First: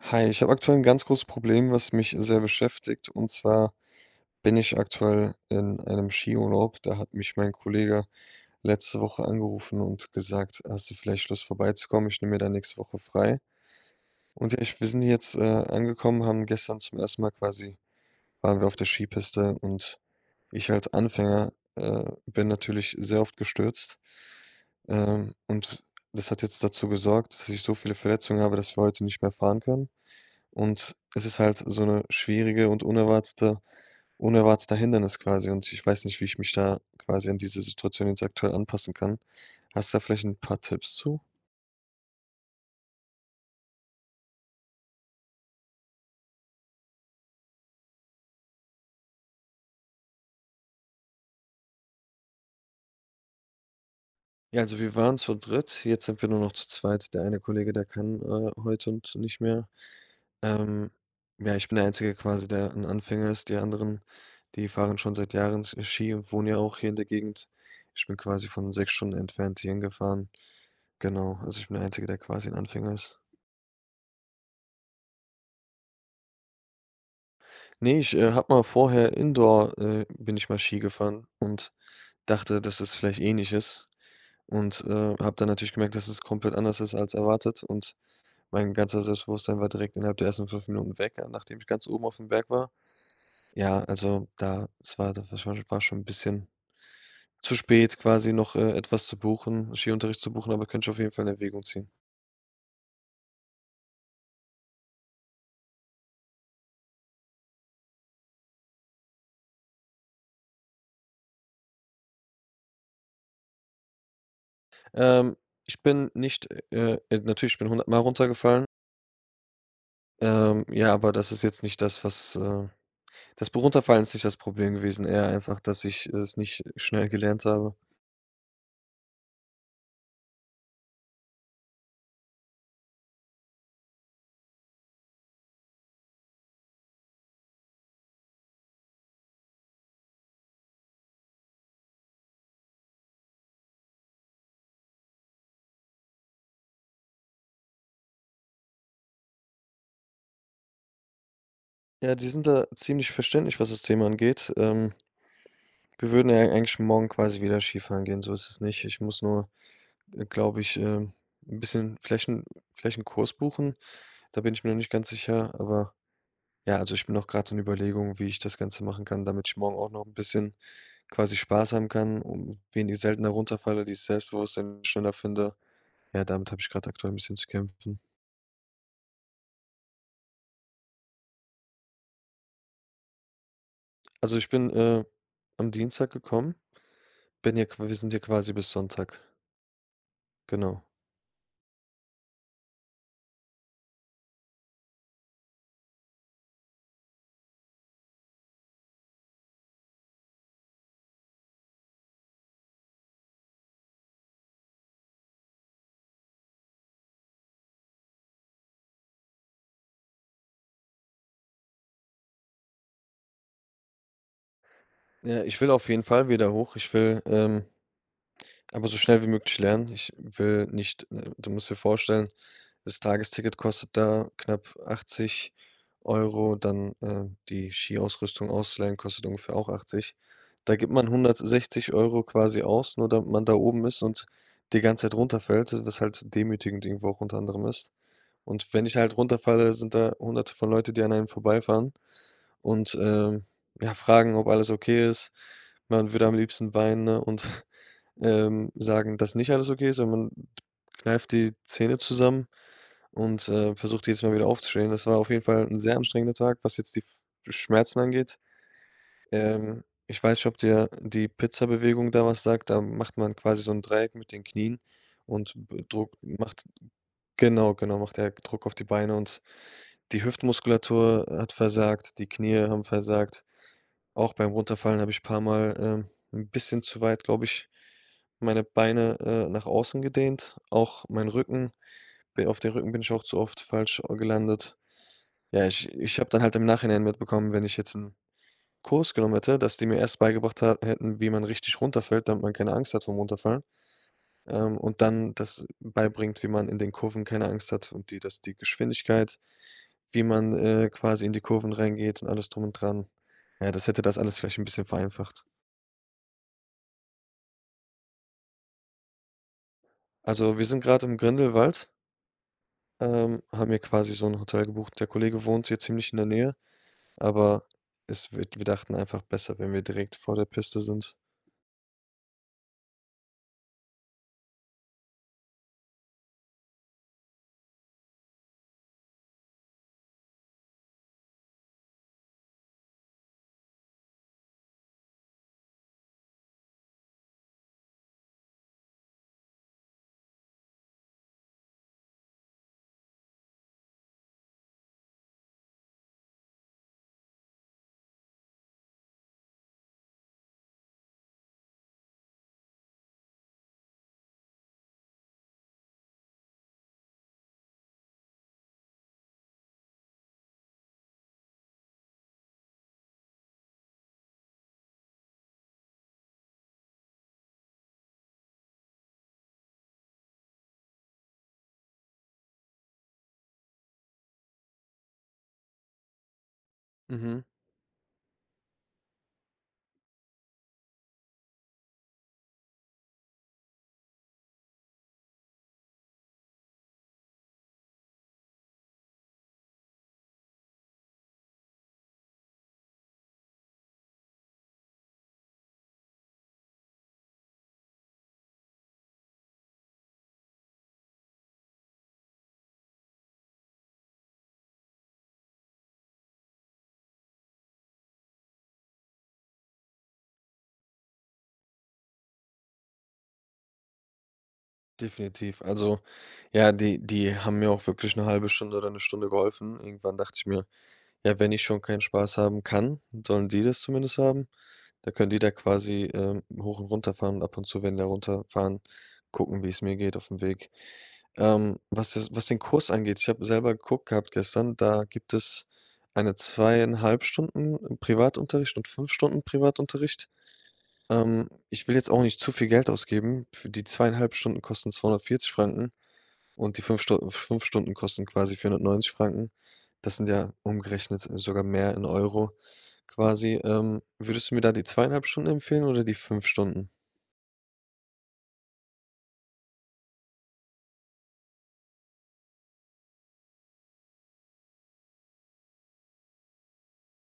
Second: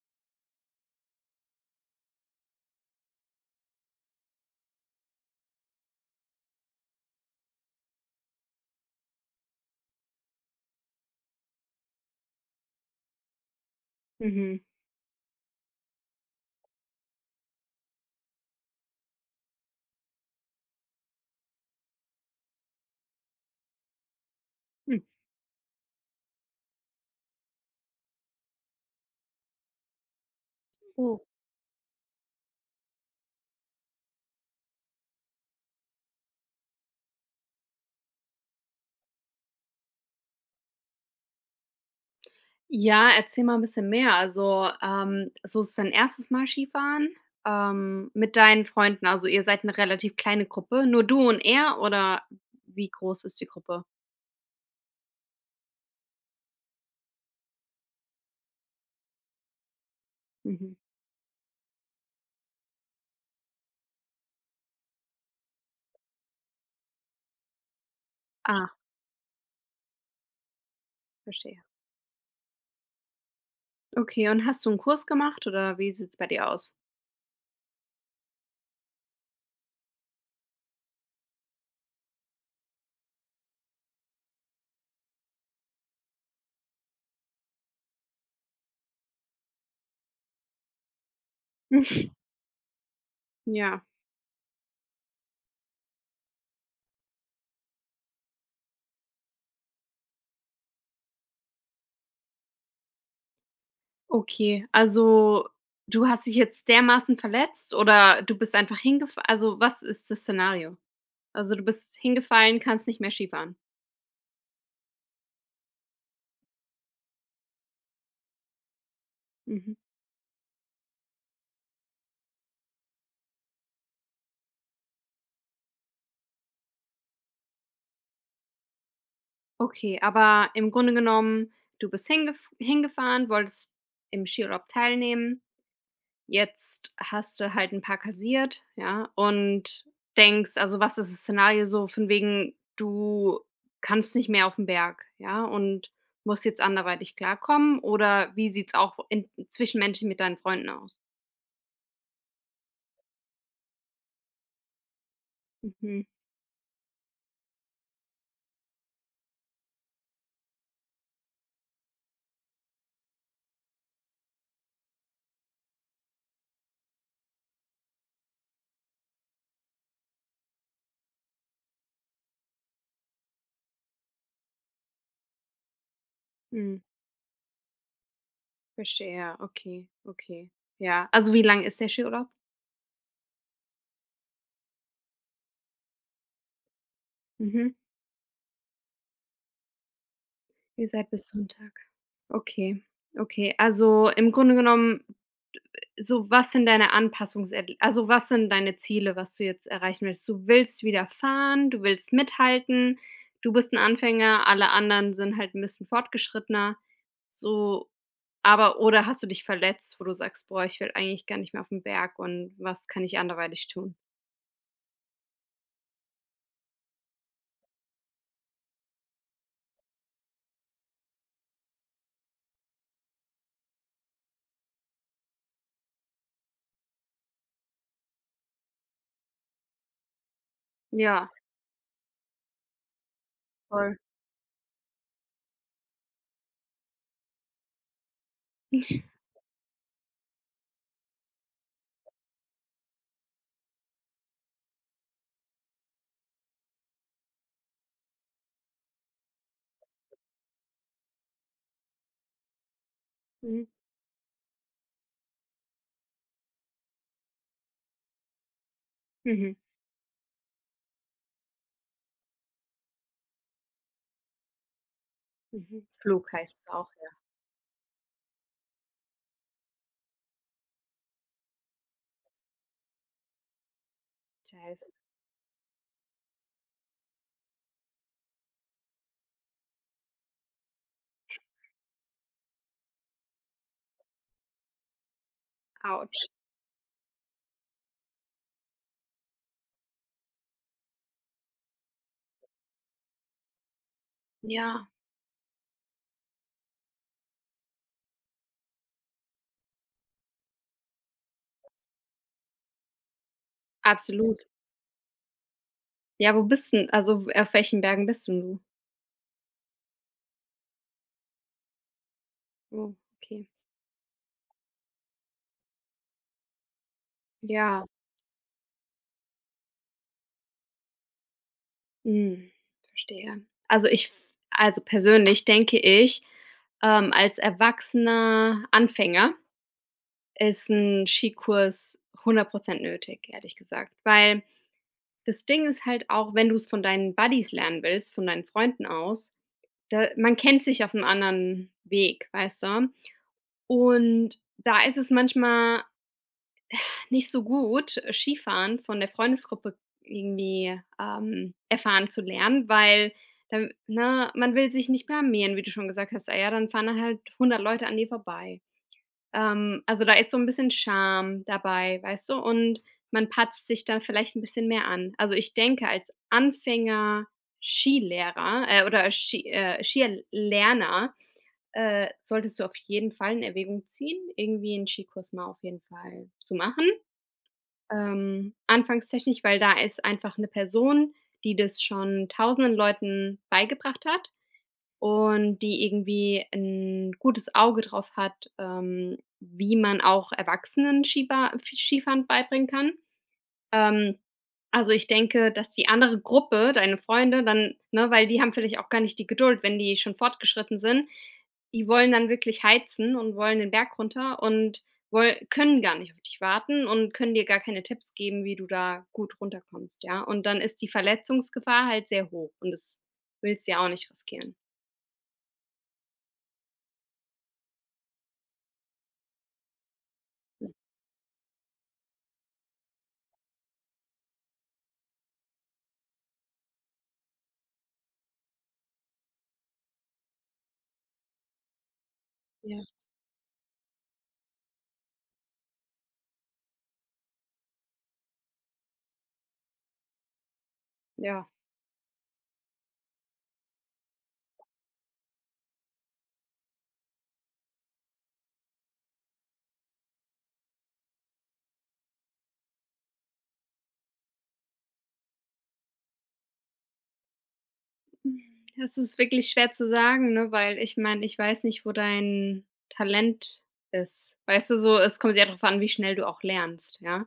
Hi, ich habe aktuell ein ganz großes Problem, was mich sehr beschäftigt. Und zwar bin ich aktuell in einem Skiurlaub. Da hat mich mein Kollege letzte Woche angerufen und gesagt, hast du vielleicht Lust vorbeizukommen? Ich nehme mir da nächste Woche frei. Und ja, Mhm. Wir sind jetzt angekommen, haben gestern zum ersten Mal quasi, waren wir auf der Skipiste und ich als Anfänger bin natürlich sehr oft gestürzt. Hm. Und das hat jetzt dazu gesorgt, dass ich so viele Verletzungen habe, dass wir heute nicht mehr fahren können. Und Oh. es ist halt so eine schwierige und unerwarteter Hindernis quasi und ich weiß nicht, wie ich mich da quasi an diese Situation jetzt aktuell anpassen kann. Hast du da vielleicht ein paar Tipps zu? Ja, erzähl mal ein bisschen mehr. Also, so ist dein erstes Mal Skifahren, mit deinen Freunden. Also, ihr seid eine relativ kleine Gruppe. Nur du und er oder wie groß ist die Gruppe? Ja, also wir waren zu dritt, jetzt sind wir nur noch zu zweit. Der eine Kollege, der kann, heute und nicht mehr. Mhm. Ähm, ja, ich bin der Einzige quasi, der ein Anfänger ist. Die anderen, die fahren schon seit Jahren S Ski und wohnen ja auch hier in der Gegend. Ich bin quasi von Ah, 6 Stunden entfernt hierhin gefahren. Genau, also verstehe. ich bin der Einzige, der quasi ein Anfänger ist. Okay, und hast du einen Kurs gemacht oder wie sieht's bei dir aus? Ne, ich, habe mal vorher Indoor bin ich mal Ski gefahren und dachte, dass es vielleicht ähnlich ist und, habe dann natürlich gemerkt, dass es komplett anders ist als erwartet und mein ganzer Selbstbewusstsein war direkt innerhalb der ersten 5 Minuten weg, nachdem ich ganz oben auf dem Berg war. Ja, Ja, also da war schon 'n bisschen zu spät quasi noch, etwas zu buchen Skiunterricht zu buchen, aber könnte ich auf jeden Fall in Erwägung ziehen. okay. Also, du hast dich jetzt dermaßen verletzt oder du bist einfach hingefallen? Also, was ist das Szenario? Also, du bist hingefallen, kannst nicht mehr Skifahren? Ähm, ich bin nicht, natürlich, ich bin hundertmal runtergefallen, Mhm. Ja, aber das ist jetzt nicht das. Das Runterfallen ist nicht das Problem gewesen, eher einfach, dass ich es nicht schnell gelernt habe. Okay, aber im Grunde genommen, du bist hingefahren, wolltest im Skiurlaub teilnehmen. Jetzt hast du halt ein paar kassiert, ja, und denkst also, was ist das Szenario so von wegen, du kannst nicht mehr auf 'n Berg, ja, und musst jetzt anderweitig klarkommen oder wie sieht's auch in zwischen Menschen mit deinen Freunden aus? Ja, die sind da ziemlich verständlich, was das Thema angeht. Mhm, Wir würden ja eigentlich morgen quasi wieder Skifahren gehen, so ist es nicht. Ich muss nur, glaube ich, 'n bisschen Flächenkurs buchen. Da bin ich mir noch nicht ganz sicher, aber ja, also, ich bin noch gerade in Überlegungen, wie ich das Ganze machen kann, damit ich morgen auch noch ein bisschen quasi Spaß haben kann und wenig seltener runterfalle, dieses Selbstbewusstsein schneller finde. Ja, damit habe ich mhm, gerade aktuell ein bisschen zu kämpfen. verstehe. Okay, okay. Ja, also, wie lang ist der Skiurlaub? Also, ich bin, am Dienstag gekommen, bin hier Mhm. wir sind hier quasi bis Sonntag, genau. Ihr seid bis Sonntag. Okay, okay. Also, im Grunde genommen, so was sind deine also, was sind deine Ziele, was du jetzt erreichen willst? Du willst wieder fahren, du willst mithalten, du bist ein Anfänger, alle anderen sind halt 'n bisschen fortgeschrittener, so aber oder hast du dich verletzt, wo du sagst: „Boah, ich will eigentlich gar nicht mehr auf den Berg und was kann ich anderweitig tun?“ Ja, ich will auf jeden Fall wieder hoch. Ich will, aber so schnell wie möglich lernen. Ich will nicht. Du musst dir vorstellen, das Tagesticket kostet da knapp 80 Euro, dann, die Skiausrüstung auszuleihen kostet ungefähr auch 80. Da gibt man Ja, 160 € quasi aus, nur damit man da oben voll. ist und die ganze Zeit runterfällt, was halt demütigend irgendwo auch unter anderem ist. Und wenn ich halt runterfalle, sind da Hunderte von Leute, die an einem vorbeifahren und, ja, fragen, ob alles okay ist. Man würde am liebsten weinen, ne, und, sagen, dass nicht alles okay ist, aber man kneift die Zähne zusammen und, Mhm, versucht jedes Mal wieder aufzustehen. Das war auf jeden Fall ein sehr anstrengender Tag, was jetzt die Schmerzen angeht. mhm, Ich weiß nicht, ob dir die Pizza-Bewegung da was sagt. Da macht man quasi so ein Dreieck mit den Knien und b mhm. drückt Flug heißt macht auch. genau, genau, macht er Druck auf die Beine und die Hüftmuskulatur hat versagt, die Knie haben versagt. Auch beim Heißt. Runterfallen habe ich paarmal, ein bisschen zu weit, glaube ich, meine Beine, nach außen gedehnt. Auch mein Rücken bi auf den Rücken bin ich auch zu oft falsch o gelandet. Ja, ich Autsch. habe dann halt im Nachhinein mitbekommen, wenn ich jetzt einen Kurs genommen hätte, dass die mir erst beigebracht ha hätten, wie man richtig runterfällt, damit man keine Angst hat vom Runterfallen Ja, und dann das beibringt, wie man in den Kurven keine Angst hat und die dass die Geschwindigkeit, wie man, quasi in die Kurven reingeht und alles drum und dran. Ja, das hätte das alles absolut. vielleicht ein bisschen vereinfacht. Ja, wo bist 'n also, auf welchen Bergen bist 'n du? Also, wir sind gerade im Grindelwald, Oh, okay. haben hier quasi so ein Hotel gebucht. Der Kollege wohnt hier ziemlich in der Nähe, aber Ja, es wird wir dachten einfach besser, wenn wir direkt vor der Piste sind. mhm, verstehe. Also, ich also, persönlich denke ich, als erwachsener Anfänger ist ein Skikurs 100% nötig, ehrlich gesagt. Weil das Ding ist halt auch, wenn du es von deinen Buddies lernen willst, von deinen Freunden aus, da man kennt sich auf 'nem anderen Weg, weißt du? Und da ist es manchmal nicht so gut, Skifahren von der Freundesgruppe irgendwie, erfahren zu lernen, weil dann ne, man will sich nicht blamieren, wie du schon gesagt hast. Ah ja, dann fahren dann halt 100 Leute an dir vorbei. Also, da ist so ein bisschen Scham dabei, weißt du? Und man patzt sich dann vielleicht ein bisschen mehr an. Also, ich denke, als Anfänger Skilehrer, oder Skierlerner, solltest du auf jeden Fall in Erwägung ziehen, irgendwie einen Skikurs mal auf jeden Fall zu machen. Mhm, Anfangstechnik, weil da ist einfach eine Person, die das schon tausenden Leuten beigebracht hat und die irgendwie ein gutes Auge drauf hat, wie man auch Erwachsenen Skiba Skifahren beibringen kann. Ähm, also, ich denke, dass die andere Gruppe, deine Freunde dann ne, weil die haben vielleicht auch gar nicht die Geduld, wenn die schon fortgeschritten sind. Die wollen dann wirklich heizen und wollen den Berg runter und woll können gar nicht auf dich warten und können dir gar keine Tipps geben, wie du da gut runterkommst, ja? Und dann ist die Verletzungsgefahr halt sehr hoch und das willst du ja auch nicht riskieren. definitiv. Also, ja, die haben mir auch wirklich eine halbe Stunde oder eine Stunde geholfen. Irgendwann dachte ich mir, ja, wenn ich schon keinen Spaß haben kann, sollen die das zumindest haben. Da können die da quasi, hoch und runter fahren und ab und zu, wenn die da runterfahren, gucken, wie es mir geht auf dem Weg. Was den Kurs angeht, ich habe selber geguckt gehabt gestern, da gibt es eine 2,5 Stunden Privatunterricht und 5 Stunden Privatunterricht. Ja. Ich will jetzt auch nicht zu viel Geld ausgeben. Für die 2,5 Stunden kosten 240 Franken. Und die 5 Stu 5 Stunden kosten quasi 490. Das sind ja umgerechnet sogar mehr in Euro quasi. Würdest du mir da die 2,5 Stunden empfehlen oder die 5 Stunden? Das ist wirklich schwer zu sagen, ne, weil ich meine, ich weiß nicht, wo dein Talent ist. Weißt du so, es kommt ja darauf an, wie schnell du auch lernst, ja?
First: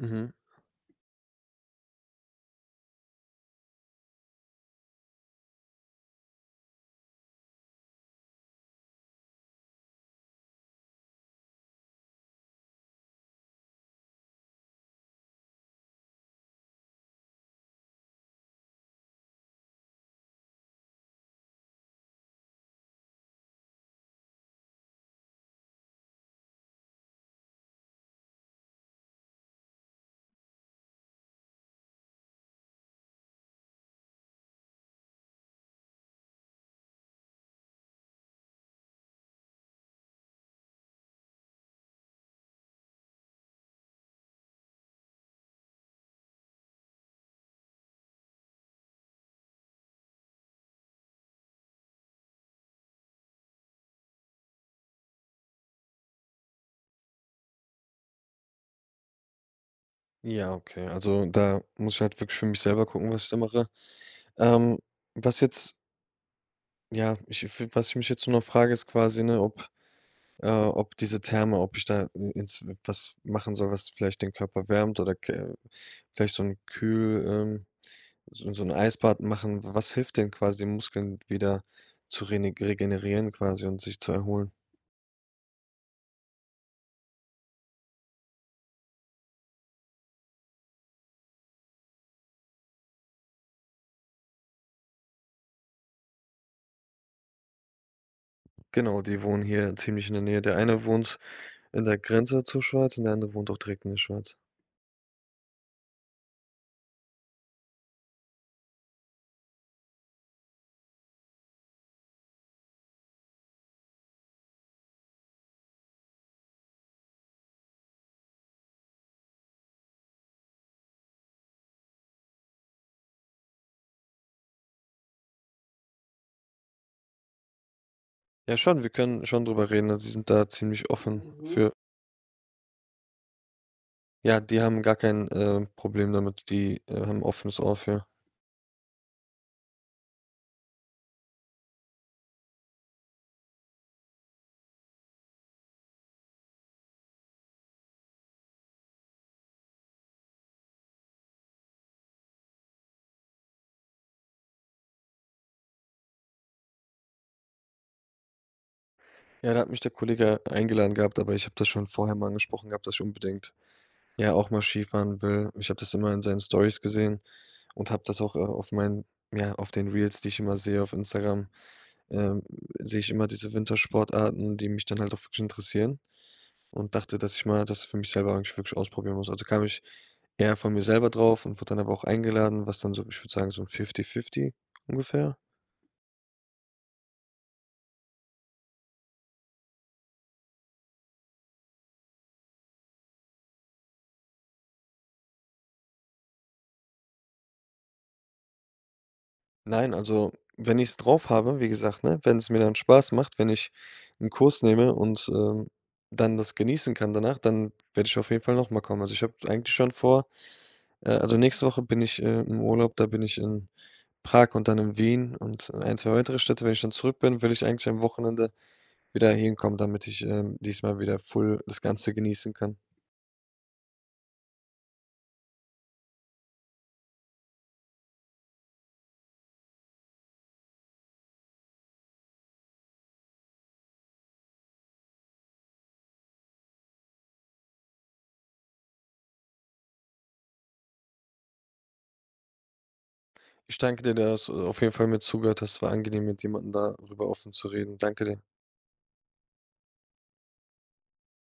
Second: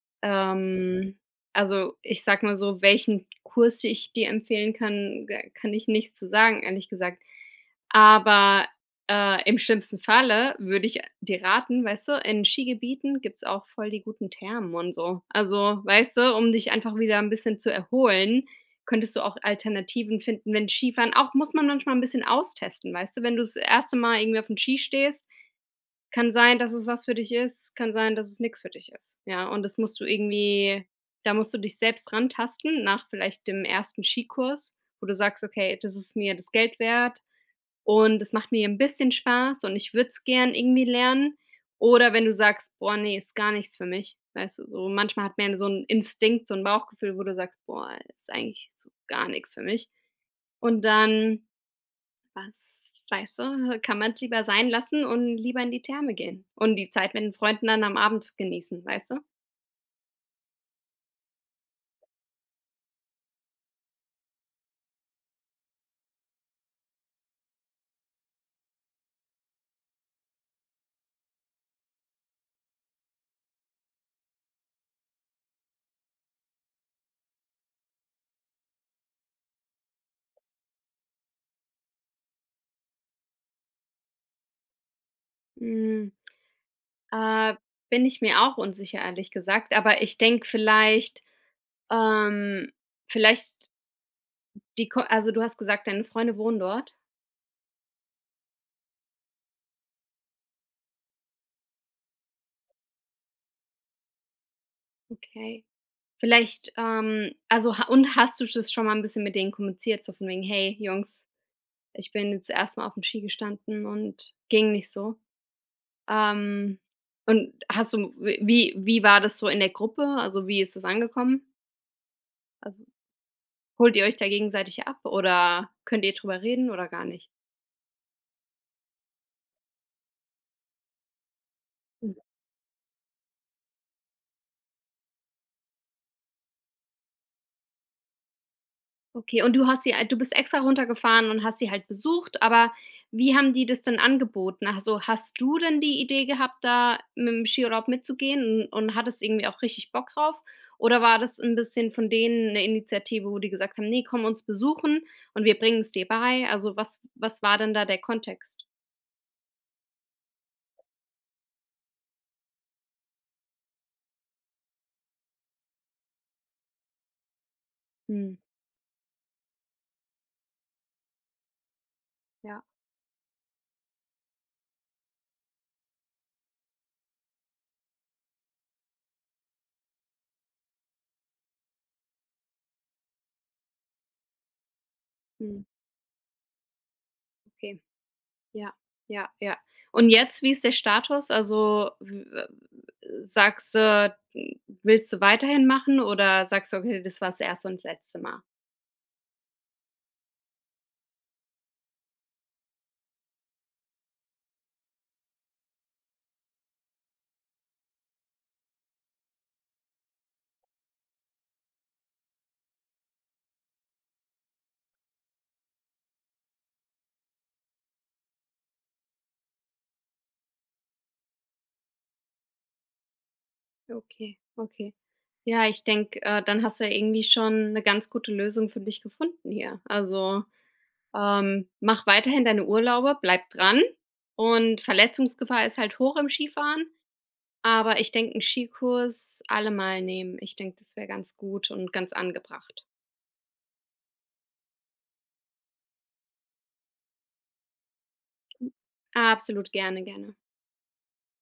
Mhm. Ähm, also, ich sage mal so, welchen Kurs ich dir empfehlen kann, da kann ich nichts zu sagen, ehrlich gesagt. Aber, im schlimmsten Falle würde ich dir raten, weißt du, in Skigebieten gibt's auch voll die guten Thermen und so. Also, weißt du, um dich einfach wieder ein bisschen zu erholen, könntest du auch Alternativen finden, wenn Skifahren auch muss man manchmal ein bisschen austesten, weißt du? Wenn du das erste Mal irgendwie auf dem Ski stehst kann sein, dass es was für dich ist, kann sein, dass es nichts für dich ist, ja? Und das musst du irgendwie da musst du dich selbst rantasten nach vielleicht dem ersten Skikurs, wo du sagst: „Okay, das ist mir das Geld wert und es macht mir ein bisschen Spaß und ich würde es gern irgendwie lernen.“ Oder wenn du sagst: „Boah, nee, ist gar nichts für mich.“ Weißt du, so manchmal hat man ja so einen Instinkt, so ein Bauchgefühl, wo du sagst: „Boah, ist eigentlich so gar nichts für mich.“ Und dann was weißt du, kann man es lieber sein lassen und lieber in die Therme gehen und die Zeit mit den Freunden dann am Abend genießen, weißt du? Ja, okay. Also, da muss ich halt wirklich für mich selber gucken, was ich da mache. Ähm, was jetzt ja, ich w was ich mich jetzt nur noch frage, ist quasi, ne, ob ob diese Therme ob ich da ins was machen soll, was vielleicht den Körper wärmt oder ke vielleicht so ein Kühl so 'n Eisbad machen. Was hilft denn quasi, den Muskeln wieder zu rene regenerieren quasi und sich zu erholen? Hm, äh, bin ich mir auch unsicher, ehrlich gesagt, aber ich denke vielleicht ähm, vielleicht die Ko also, du hast gesagt, deine Freunde wohnen dort? Genau, die wohnen hier ziemlich in der Nähe. Der eine wohnt in der Grenze zur Schweiz und der andere wohnt auch direkt in der Schweiz. Okay. Vielleicht, also, ha und hast du das schon mal ein bisschen mit denen kommuniziert, so von wegen: „Hey, Jungs.“ Ich bin jetzt erst mal dem Ski gestanden und ging nicht so. Ähm, und hast du wie war das so in der Gruppe? Also, wie ist das angekommen? Also, holt ihr euch da gegenseitig ab oder könnt ihr drüber reden oder gar nicht? Ja schon, wir können schon drüber reden, also, sie sind da ziemlich offen für. Ja, die haben gar kein, Problem damit. Die, haben 'n offenes Ohr für. Okay, und du hast sie du bist extra runtergefahren und hast sie halt besucht, aber wie haben die das denn angeboten? Also, hast du denn die Idee gehabt, da mit dem Skiurlaub mitzugehen und hattest irgendwie auch richtig Bock drauf? Oder war das ein bisschen von denen eine Initiative, wo die gesagt haben: „Nee, komm uns besuchen und wir bringen es dir bei.“ Also, was war denn da der Kontext? Ja, da hat mich der Kollege eingeladen gehabt, aber ich habe das schon vorher mal angesprochen gehabt, dass ich unbedingt, ja, auch mal Skifahren will. Ich habe das immer in seinen Stories gesehen und habe das auch, Mhm, auf meinen ja, auf den Reels, die ich immer sehe auf Instagram, ähm, ja, sehe ich immer diese Wintersportarten, die mich dann halt auch wirklich interessieren und dachte, dass ich mal das für mich selber eigentlich wirklich ausprobieren muss. Also, kam ich eher von mir selber drauf und wurde dann aber auch eingeladen, was dann so, ich würde sagen, so ein Fifty-Fifty ungefähr. mhm, okay. Ja, ja, ja. Und jetzt, wie ist der Status? Also, w w sagst du, hm, willst du weiterhin machen oder sagst du: „Okay, das war das erste und letzte Mal?“ Nein, also, wenn ich es drauf habe, wie gesagt, ne, wenn es mir dann Spaß macht, wenn ich einen Kurs nehme und, dann das genießen kann danach, dann werde ich auf jeden Fall noch mal kommen. Also, ich habe eigentlich schon vor also, nächste Woche bin ich, im Urlaub, da bin ich in Prag und dann in Wien und ein 2 weitere Städte. Wenn ich dann zurück bin, will ich eigentlich am Wochenende wieder hinkommen, damit ich, diesmal wieder full das Ganze genießen kann. Okay, okay. Ja, ich denke, dann hast du ja irgendwie schon eine ganz gute Lösung für dich gefunden hier. Also, mach weiterhin deine Urlaube, bleib dran und Verletzungsgefahr ist halt hoch im Skifahren, aber ich denke, 'n Skikurs allemal nehmen. Ich denke, das wäre ganz gut und ganz angebracht. Ich danke dir, dass du auf jeden Fall mir zugehört hast. Es war angenehm, mit jemandem darüber offen zu reden. Danke dir. Absolut, gerne, gerne.